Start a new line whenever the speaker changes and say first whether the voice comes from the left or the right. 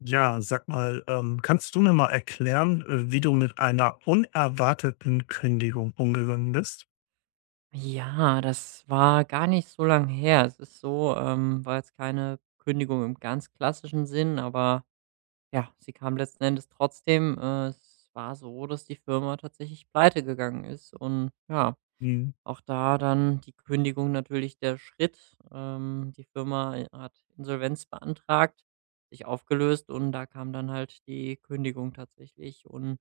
left: Ja, sag mal, kannst du mir mal erklären, wie du mit einer unerwarteten Kündigung umgegangen bist?
right: Ja, das war gar nicht so lang her. Es ist so, war jetzt keine Kündigung im ganz klassischen Sinn, aber ja, sie kam letzten Endes trotzdem. Es war so, dass die Firma tatsächlich pleite gegangen ist und ja,
left: Mhm.
right: auch da dann die Kündigung natürlich der Schritt. Die Firma hat Insolvenz beantragt, sich aufgelöst und da kam dann halt die Kündigung tatsächlich und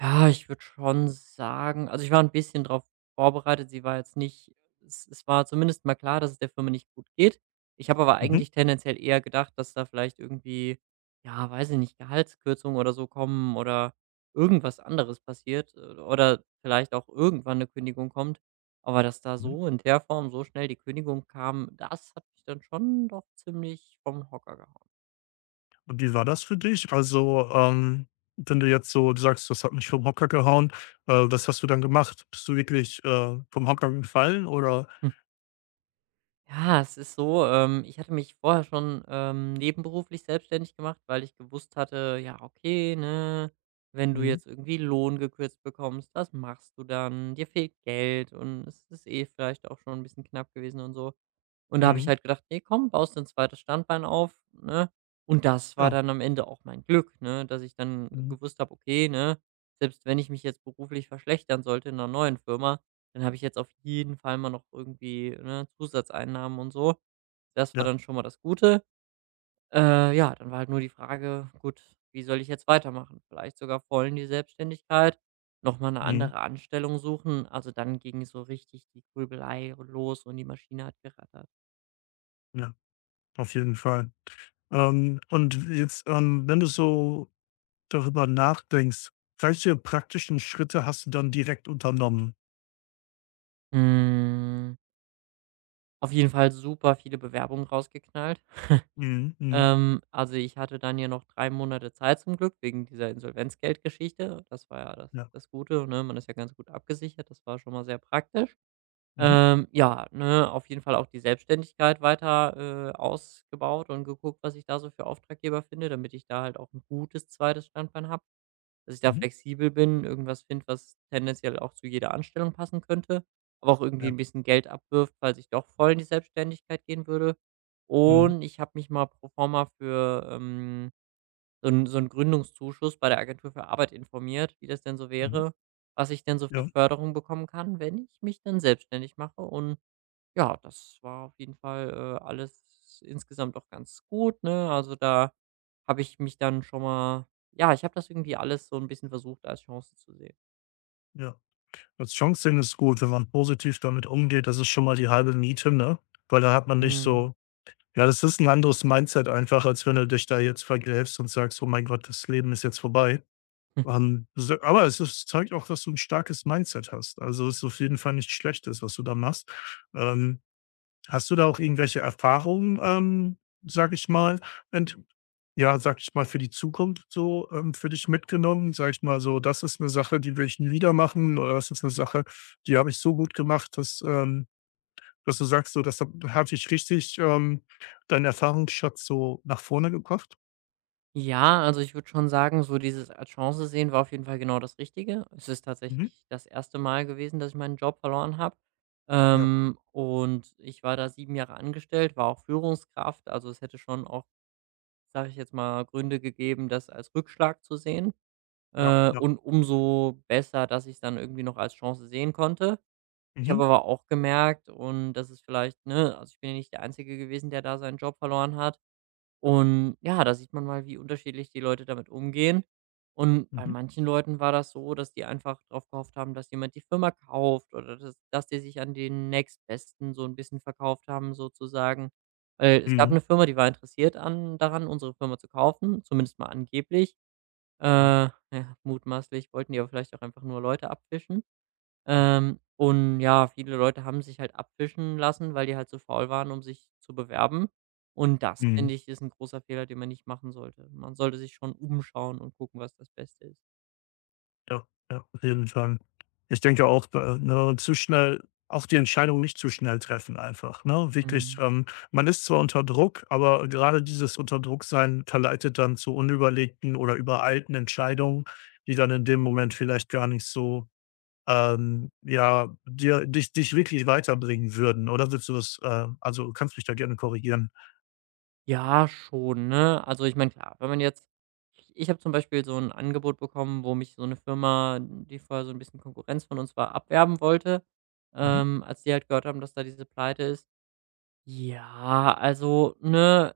right: ja, ich würde schon sagen, also ich war ein bisschen darauf vorbereitet. Sie war jetzt nicht, es war zumindest mal klar, dass es der Firma nicht gut geht. Ich habe aber
left: Mhm.
right: eigentlich tendenziell eher gedacht, dass da vielleicht irgendwie, ja, weiß ich nicht, Gehaltskürzungen oder so kommen oder irgendwas anderes passiert, oder vielleicht auch irgendwann eine Kündigung kommt. Aber dass da
left: Mhm.
right: so in der Form so schnell die Kündigung kam, das hat mich dann schon doch ziemlich vom Hocker gehauen.
left: Und wie war das für dich? Also, wenn du jetzt so sagst, das hat mich vom Hocker gehauen, was hast du dann gemacht? Bist du wirklich vom Hocker gefallen oder?
right: Ja, es ist so, ich hatte mich vorher schon, nebenberuflich selbstständig gemacht, weil ich gewusst hatte, ja, okay, ne, wenn du
left: Mhm.
right: jetzt irgendwie Lohn gekürzt bekommst, was machst du dann? Dir fehlt Geld und es ist eh vielleicht auch schon ein bisschen knapp gewesen und so. Und da habe ich
left: Mhm.
right: halt gedacht: „Nee komm, baust dir 'n 2. Standbein auf“, ne? Und das war
left: Ja.
right: dann am Ende auch mein Glück, ne, dass ich dann
left: Mhm.
right: gewusst habe: „Okay, ne, selbst wenn ich mich jetzt beruflich verschlechtern sollte in 'ner neuen Firma, dann habe ich jetzt auf jeden Fall mal noch irgendwie, ne, Zusatzeinnahmen“ und so. Das war
left: Ja.
right: dann schon mal das Gute. Ja, dann war halt nur die Frage: „Gut, wie soll ich jetzt weitermachen?“ Vielleicht sogar voll in die Selbstständigkeit, noch mal 'ne
left: Mhm.
right: andere Anstellung suchen. Also, dann ging so richtig die Grübelei los und die Maschine hat gerattert.
left: Ja, auf jeden Fall. Und jetzt, wenn du so darüber nachdenkst, welche praktischen Schritte hast du dann direkt unternommen?
right: Hm, auf jeden Fall super viele Bewerbungen rausgeknallt.
left: Mhm, mhm,
right: Also, ich hatte dann ja noch 3 Monate Zeit zum Glück wegen dieser Insolvenzgeldgeschichte. Das war ja das
left: ja.
right: das Gute, ne? Man ist ja ganz gut abgesichert. Das war schon mal sehr praktisch.
left: Mhm,
right: Ja, ne, auf jeden Fall auch die Selbstständigkeit weiter ausgebaut und geguckt, was ich da so für Auftraggeber finde, damit ich da halt auch ein gutes zweites Standbein habe, dass ich da
left: mhm,
right: flexibel bin, irgendwas finde, was tendenziell auch zu jeder Anstellung passen könnte, aber auch irgendwie
left: ja.
right: ein bisschen Geld abwirft, falls ich doch voll in die Selbstständigkeit gehen würde.
left: Mhm,
right: Und ich habe mich mal pro forma für, so 'n Gründungszuschuss bei der Agentur für Arbeit informiert, wie das denn so
left: mhm,
right: wäre, was ich denn so für
left: ja,
right: Förderung bekommen kann, wenn ich mich dann selbstständig mache und ja, das war auf jeden Fall, alles insgesamt auch ganz gut, ne? Also, da habe ich mich dann schon mal, ja, ich habe das irgendwie alles so ein bisschen versucht, als Chance zu sehen.
left: ja. Das Chancending ist gut, wenn man positiv damit umgeht. Das ist schon mal die halbe Miete, ne? Weil da hat man nicht
right: Mhm.
left: so, ja, das ist ein anderes Mindset einfach, als wenn du dich da jetzt vergräbst und sagst: „Oh mein Gott, das Leben ist jetzt vorbei.“ s aber es ist zeigt auch, dass du ein starkes Mindset hast. Also, es ist auf jeden Fall nichts Schlechtes, was du da machst. Ähm, hast du da auch irgendwelche Erfahrungen, sage ich mal, ja, sag ich mal, für die Zukunft so, für dich mitgenommen? Sag ich mal so, das ist eine Sache, die will ich nie wieder machen oder das ist eine Sache, die habe ich so gut gemacht, dass du sagst so, das hat dich richtig, deinen Erfahrungsschatz so nach vorne gebracht?
right: Ja, also, ich würde schon sagen, so dieses als Chance sehen war auf jeden Fall genau das Richtige. Es ist
left: Mhm.
right: tatsächlich das erste Mal gewesen, dass ich meinen Job verloren habe.
left: Ja,
right: Und ich war da 7 Jahre angestellt, war auch Führungskraft. Also, es hätte schon auch, sage ich jetzt mal, Gründe gegeben, das als Rückschlag zu sehen.
left: ja, ja.
right: Und umso besser, dass ich's dann irgendwie noch als Chance sehen konnte. Ich habe
left: Mhm,
right: aber auch gemerkt, und das ist vielleicht, ne, also ich bin ja nicht der Einzige gewesen, der da seinen Job verloren hat. Und ja, da sieht man mal, wie unterschiedlich die Leute damit umgehen. Und bei
left: mhm,
right: manchen Leuten war das so, dass die einfach darauf gehofft haben, dass jemand die Firma kauft oder dass die sich an den Nächstbesten so ein bisschen verkauft haben sozusagen. Weil es gab
left: mhm,
right: eine Firma, die war interessiert an, daran, unsere Firma zu kaufen, zumindest mal angeblich.
left: ja.
right: Ja, mutmaßlich wollten die aber vielleicht auch einfach nur Leute abfischen. Und ja, viele Leute haben sich halt abfischen lassen, weil die halt so faul waren, um sich zu bewerben. Und das, finde
left: Mhm.
right: ich, ist ein großer Fehler, den man nicht machen sollte. Man sollte sich schon umschauen und gucken, was das Beste ist.
left: Ja, ja, auf jeden Fall. Ich denke auch, ne, zu schnell auch die Entscheidung nicht zu schnell treffen einfach, ne? Wirklich,
right: Hm,
left: man ist zwar unter Druck, aber gerade dieses Unterdrucksein verleitet dann zu unüberlegten oder übereilten Entscheidungen, die dann in dem Moment vielleicht gar nicht so, ja, dir dich wirklich weiterbringen würden, oder willst du das, also, kannst mich da gerne korrigieren.
right: ja, schon, ne? Also, ich meine, klar, wenn man jetzt, ich habe zum Beispiel so ein Angebot bekommen, wo mich so eine Firma, die vorher so ein bisschen Konkurrenz von uns war, abwerben wollte,
left: Mhm,
right: als die halt gehört haben, dass da diese Pleite ist. Ja, also, ne,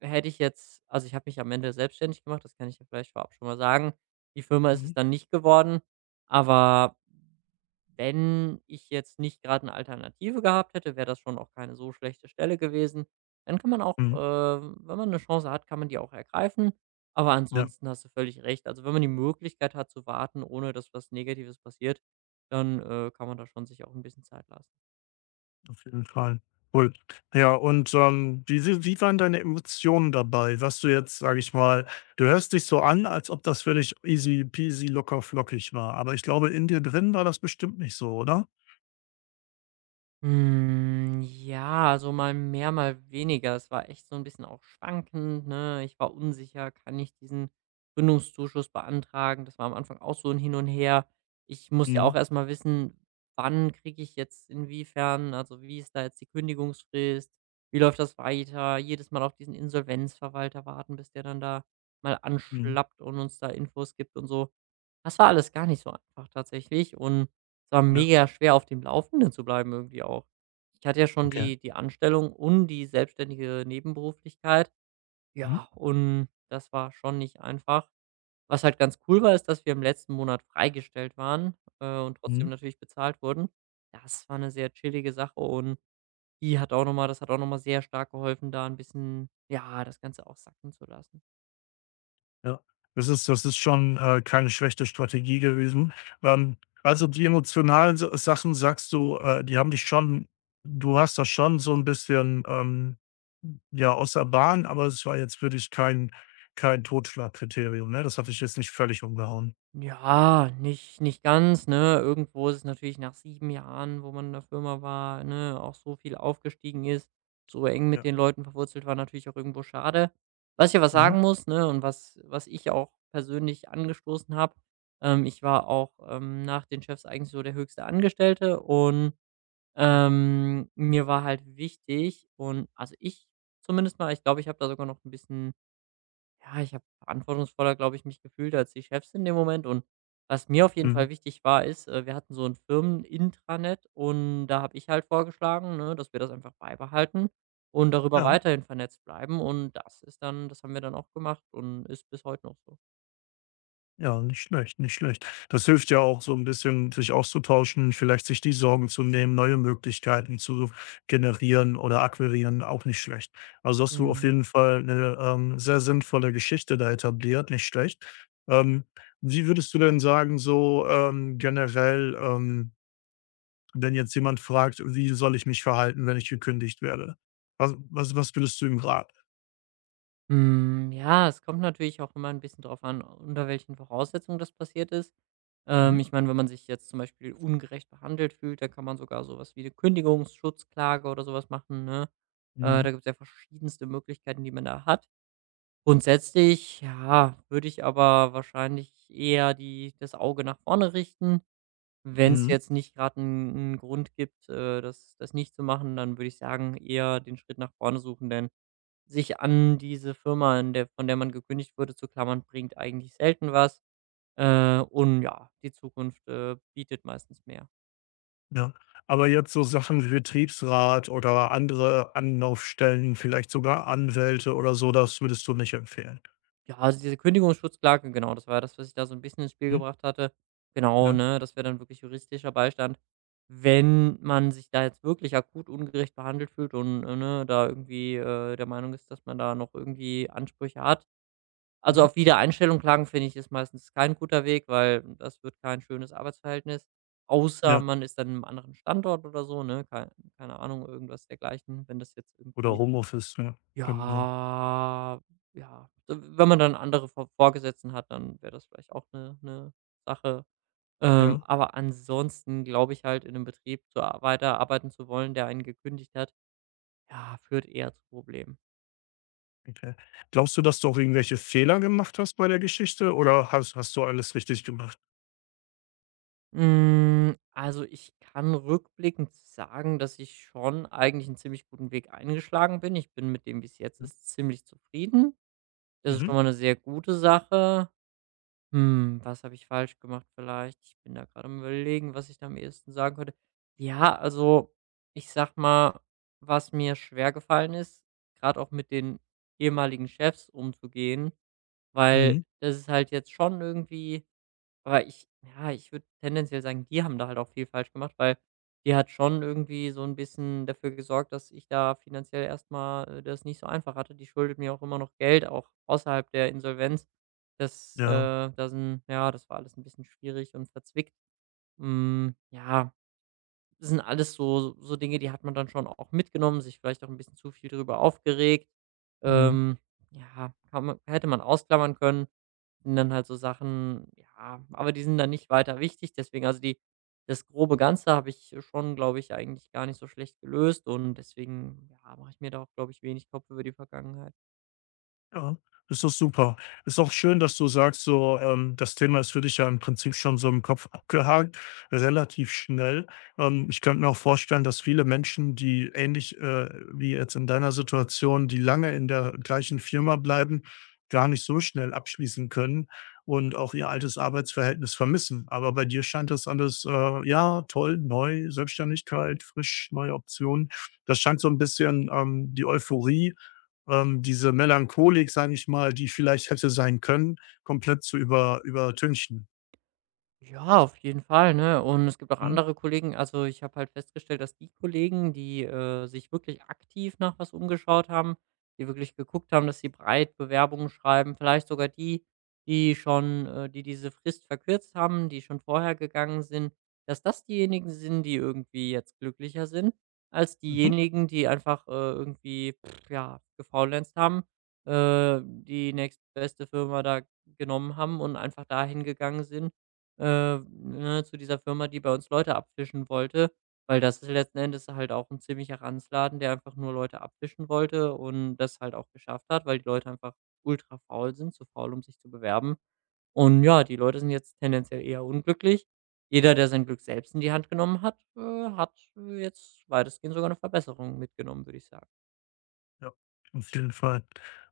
right: hätte ich jetzt, also ich habe mich am Ende selbstständig gemacht, das kann ich ja vielleicht vorab schon mal sagen. Die Firma ist es
left: mhm,
right: dann nicht geworden, aber wenn ich jetzt nicht gerade eine Alternative gehabt hätte, wäre das schon auch keine so schlechte Stelle gewesen. Dann kann man auch,
left: mhm,
right: wenn man eine Chance hat, kann man die auch ergreifen. Aber
left: ja.
right: ansonsten hast du völlig recht. Also, wenn man die Möglichkeit hat zu warten, ohne dass was Negatives passiert, dann, kann man da schon sich auch ein bisschen Zeit lassen.
left: Auf jeden Fall. Cool. Ja, und, wie si wie waren deine Emotionen dabei? Was du jetzt, sage ich mal, du hörst dich so an, als ob das für dich easy peasy, locker flockig war, aber ich glaube, in dir drin war das bestimmt nicht so, oder?
right: Hm, ja, also mal mehr, mal weniger. Es war echt so ein bisschen auch schwankend, ne? Ich war unsicher, kann ich diesen Gründungszuschuss beantragen? Das war am Anfang auch so ein Hin und Her. Ich muss ja
left: Mhm,
right: auch erst mal wissen, wann kriege ich jetzt, inwiefern, also wie ist da jetzt die Kündigungsfrist? Wie läuft das weiter? Jedes Mal auf diesen Insolvenzverwalter warten, bis der dann da mal
left: mhm,
right: anschlappt und uns da Infos gibt und so. Das war alles gar nicht so einfach tatsächlich und es war
left: ja,
right: mega schwer, auf dem Laufenden zu bleiben irgendwie auch. Ich hatte ja schon
left: okay.
right: die Anstellung und die selbstständige Nebenberuflichkeit.
left: Mhm,
right: Ja, und das war schon nicht einfach. Was halt ganz cool war, ist, dass wir im letzten Monat freigestellt waren, und
left: mhm,
right: trotzdem natürlich bezahlt wurden. Das war eine sehr chillige Sache und die hat auch noch mal das hat auch noch mal sehr stark geholfen, da ein bisschen, ja, das Ganze auch sacken zu lassen.
left: ja. Das ist, das ist schon, keine schlechte Strategie gewesen. Ähm, also, die emotionalen S Sachen, sagst du, die haben dich schon, du hast das schon so ein bisschen, ja, außer Bahn, aber es war jetzt wirklich kein, kein Totschlagkriterium, ne? Das hat ich jetzt nicht völlig umgehauen.
right: Ja, nicht ganz, ne? Irgendwo ist es natürlich nach 7 Jahren, wo man in der Firma war, ne, auch so viel aufgestiegen ist, so eng mit
left: Ja.
right: den Leuten verwurzelt war, natürlich auch irgendwo schade. Was ich aber
left: Mhm.
right: sagen muss, ne, und was ich auch persönlich angestoßen habe, ich war auch, nach den Chefs eigentlich so der höchste Angestellte, und
left: Ja.
right: mir war halt wichtig, und also, ich, zumindest mal, ich glaube, ich habe da sogar noch ein bisschen, ja, ich habe verantwortungsvoller, glaube ich, mich gefühlt als die Chefs in dem Moment. Und was mir auf jeden Fall
left: Mhm.
right: wichtig war, ist, wir hatten so ein Firmen-Intranet, und da habe ich halt vorgeschlagen, ne, dass wir das einfach beibehalten und darüber
left: Ja.
right: weiterhin vernetzt bleiben. Und das ist dann, das haben wir dann auch gemacht und ist bis heute noch so.
left: Ja, nicht schlecht, nicht schlecht. Das hilft ja auch so ein bisschen, sich auszutauschen, vielleicht sich die Sorgen zu nehmen, neue Möglichkeiten zu generieren oder akquirieren, auch nicht schlecht. Also, hast du auf
right: Mhm.
left: jeden Fall eine sehr sinnvolle Geschichte da etabliert, nicht schlecht. Ähm, wie würdest du denn sagen, so, generell, wenn jetzt jemand fragt: „Wie soll ich mich verhalten, wenn ich gekündigt werde?“ Was würdest du ihm raten?
right: Hm, ja, es kommt natürlich auch immer ein bisschen drauf an, unter welchen Voraussetzungen das passiert ist.
left: Mhm,
right: Ich meine, wenn man sich jetzt zum Beispiel ungerecht behandelt fühlt, dann kann man sogar sowas wie eine Kündigungsschutzklage oder sowas machen, ne?
left: mhm,
right: Da gibt's ja verschiedenste Möglichkeiten, die man da hat. Grundsätzlich, ja, würde ich aber wahrscheinlich eher die das Auge nach vorne richten. Wenn es
left: mhm,
right: jetzt nicht gerade einen Grund gibt, das nicht zu machen, dann würde ich sagen, eher den Schritt nach vorne suchen, denn sich an diese Firma, in der, von der man gekündigt wurde, zu klammern, bringt eigentlich selten was. Und ja, die Zukunft, bietet meistens mehr.
left: ja. Aber jetzt so Sachen wie Betriebsrat oder andere Anlaufstellen, vielleicht sogar Anwälte oder so, das würdest du nicht empfehlen?
right: Ja, also diese Kündigungsschutzklage, genau, das war ja das, was ich da so ein bisschen ins Spiel
left: Mhm,
right: gebracht hatte. Genau,
left: ja,
right: ne, das wäre dann wirklich juristischer Beistand. Wenn man sich da jetzt wirklich akut ungerecht behandelt fühlt und, ne, da irgendwie, der Meinung ist, dass man da noch irgendwie Ansprüche hat. Also,
left: mhm,
right: auf Wiedereinstellung klagen, finde ich, ist meistens kein guter Weg, weil das wird kein schönes Arbeitsverhältnis, außer
left: ja.
right: man ist dann im anderen Standort oder so, ne? Keine Ahnung, irgendwas dergleichen, wenn das jetzt
left: Oder
right: irgendwie,
left: Homeoffice, ja, genau.
right: ja, ja. So, W wenn man dann andere Vorgesetzten hat, dann wäre das vielleicht auch 'ne Sache.
left: Ja,
right: Aber ansonsten glaube ich halt, in 'nem Betrieb zu ar weiterarbeiten zu wollen, der einen gekündigt hat, ja, führt eher zu Problemen.
left: okay. Glaubst du, dass du auch irgendwelche Fehler gemacht hast bei der Geschichte oder hast du alles richtig gemacht?
right: Hm, also, ich kann rückblickend sagen, dass ich schon eigentlich 'n ziemlich guten Weg eingeschlagen bin. Ich bin mit dem, wie's jetzt
left: Mhm,
right: ist, ziemlich zufrieden. Das ist
left: mhm,
right: schon mal 'ne sehr gute Sache. Hm, was habe ich falsch gemacht vielleicht? Ich bin da gerade am Überlegen, was ich da am ehesten sagen könnte. Ja, also ich sag mal, was mir schwergefallen ist, gerade auch mit den ehemaligen Chefs umzugehen, weil
left: mhm,
right: das ist halt jetzt schon irgendwie, aber ich, ja, ich würde tendenziell sagen, die haben da halt auch viel falsch gemacht, weil die hat schon irgendwie so ein bisschen dafür gesorgt, dass ich da finanziell erstmal das nicht so einfach hatte. Die schuldet mir auch immer noch Geld, auch außerhalb der Insolvenz. Das,
left: ja,
right: da, ja, das war alles ein bisschen schwierig und verzwickt. Hm, ja. Das sind alles so, so Dinge, die hat man dann schon auch mitgenommen, sich vielleicht auch ein bisschen zu viel darüber aufgeregt.
left: mhm.
right: Ähm, ja, kann man hätte man ausklammern können. Sind dann halt so Sachen, ja, aber die sind dann nicht weiter wichtig. Deswegen, also die, das grobe Ganze habe ich schon, glaube ich, eigentlich gar nicht so schlecht gelöst und deswegen, ja, mache ich mir da auch, glaube ich, wenig Kopf über die Vergangenheit.
left: Ja, ist doch super. Ist auch schön, dass du sagst, so, das Thema ist für dich ja im Prinzip schon so im Kopf abgehakt, relativ schnell. Ich könnte mir auch vorstellen, dass viele Menschen, die ähnlich wie jetzt in deiner Situation, die lange in der gleichen Firma bleiben, gar nicht so schnell abschließen können und auch ihr altes Arbeitsverhältnis vermissen. Aber bei dir scheint das alles, ja, toll, neu, Selbstständigkeit, frisch, neue Optionen. Das scheint so ein bisschen die Euphorie, diese Melancholik, sage ich mal, die vielleicht hätte sein können, komplett zu übertünchen.
right: Ja, auf jeden Fall, ne? Und es gibt auch
left: Mhm,
right: andere Kollegen. Also, ich habe halt festgestellt, dass die Kollegen, die, sich wirklich aktiv nach was umgeschaut haben, die wirklich geguckt haben, dass sie breit Bewerbungen schreiben, vielleicht sogar die, die schon, die diese Frist verkürzt haben, die schon vorher gegangen sind, dass das diejenigen sind, die irgendwie jetzt glücklicher sind als
left: mhm.
right: diejenigen, die einfach, irgendwie, pff, ja, gefaulenzt haben, die nächstbeste Firma da genommen haben und einfach dahin gegangen sind, ne, zu dieser Firma, die bei uns Leute abfischen wollte, weil das ist letzten Endes halt auch ein ziemlicher Ranzladen, der einfach nur Leute abfischen wollte und das halt auch geschafft hat, weil die Leute einfach ultra faul sind, zu faul, um sich zu bewerben. Und ja, die Leute sind jetzt tendenziell eher unglücklich. Jeder, der sein Glück selbst in die Hand genommen hat, hat jetzt weitestgehend sogar eine Verbesserung mitgenommen, würde ich sagen.
left: Ja, auf jeden Fall.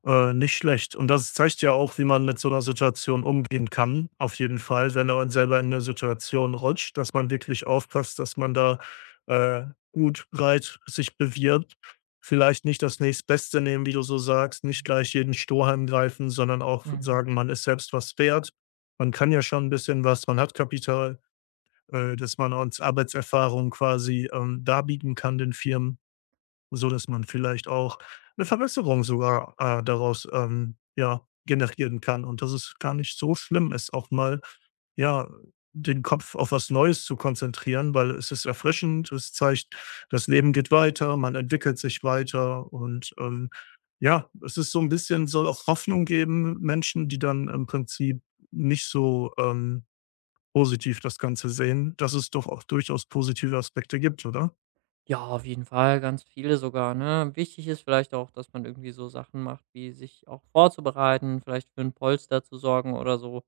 left: Nicht schlecht. Und das zeigt ja auch, wie man mit so einer Situation umgehen kann, auf jeden Fall, wenn man selber in 'ne Situation rutscht, dass man wirklich aufpasst, dass man da, äh, gut, breit sich bewirbt. Vielleicht nicht das Nächstbeste nehmen, wie du so sagst, nicht gleich jeden Strohhalm greifen, sondern auch
right: Mhm.
left: sagen, man ist selbst was wert. Man kann ja schon ein bisschen was, man hat Kapital. Dass man uns Arbeitserfahrung quasi, darbieten kann den Firmen, so dass man vielleicht auch eine Verbesserung sogar, daraus, ja, generieren kann und dass es gar nicht so schlimm ist, auch mal, ja, den Kopf auf was Neues zu konzentrieren, weil es ist erfrischend, es zeigt, das Leben geht weiter, man entwickelt sich weiter und, ja, es ist so ein bisschen soll auch Hoffnung geben, Menschen, die dann im Prinzip nicht so, positiv das Ganze sehen, dass es doch auch durchaus positive Aspekte gibt, oder?
right: Ja, auf jeden Fall, ganz viele sogar, ne? Wichtig ist vielleicht auch, dass man irgendwie so Sachen macht, wie sich auch vorzubereiten, vielleicht für 'n Polster zu sorgen oder so,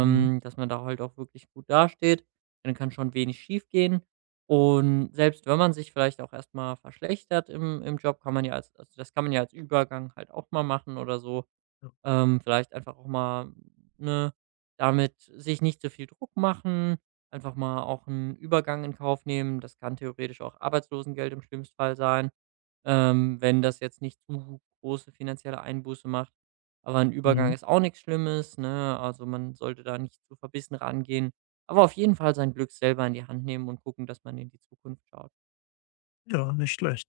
left: Mhm.
right: dass man da halt auch wirklich gut dasteht. Dann kann schon wenig schief gehen. Und selbst wenn man sich vielleicht auch erstmal verschlechtert im Job, kann man ja als, also das kann man ja als Übergang halt auch mal machen oder so.
left: Ja.
right: Vielleicht einfach auch mal, ne, damit sich nicht so viel Druck machen, einfach mal auch einen Übergang in Kauf nehmen. Das kann theoretisch auch Arbeitslosengeld im schlimmsten Fall sein, wenn das jetzt nicht zu große finanzielle Einbuße macht. Aber ein Übergang
left: Mhm.
right: ist auch nichts Schlimmes, ne? Also, man sollte da nicht zu verbissen rangehen, aber auf jeden Fall sein Glück selber in die Hand nehmen und gucken, dass man in die Zukunft schaut.
left: Ja, nicht schlecht.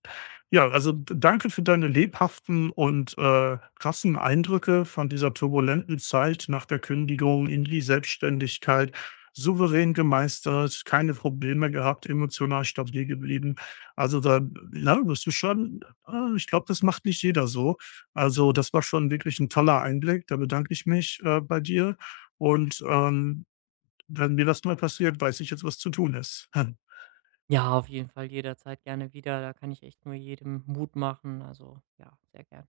left: Ja, also d danke für deine lebhaften und, krassen Eindrücke von dieser turbulenten Zeit nach der Kündigung in die Selbstständigkeit. Souverän gemeistert, keine Probleme gehabt, emotional stabil geblieben. Also, da, ja, bist du schon, ah, ich glaube, das macht nicht jeder so. Also, das war schon wirklich ein toller Einblick. Da bedanke ich mich, bei dir und, wenn mir das mal passiert, weiß ich jetzt, was zu tun ist.
right: Ja, auf jeden Fall jederzeit gerne wieder. Da kann ich echt nur jedem Mut machen. Also, ja, sehr gerne.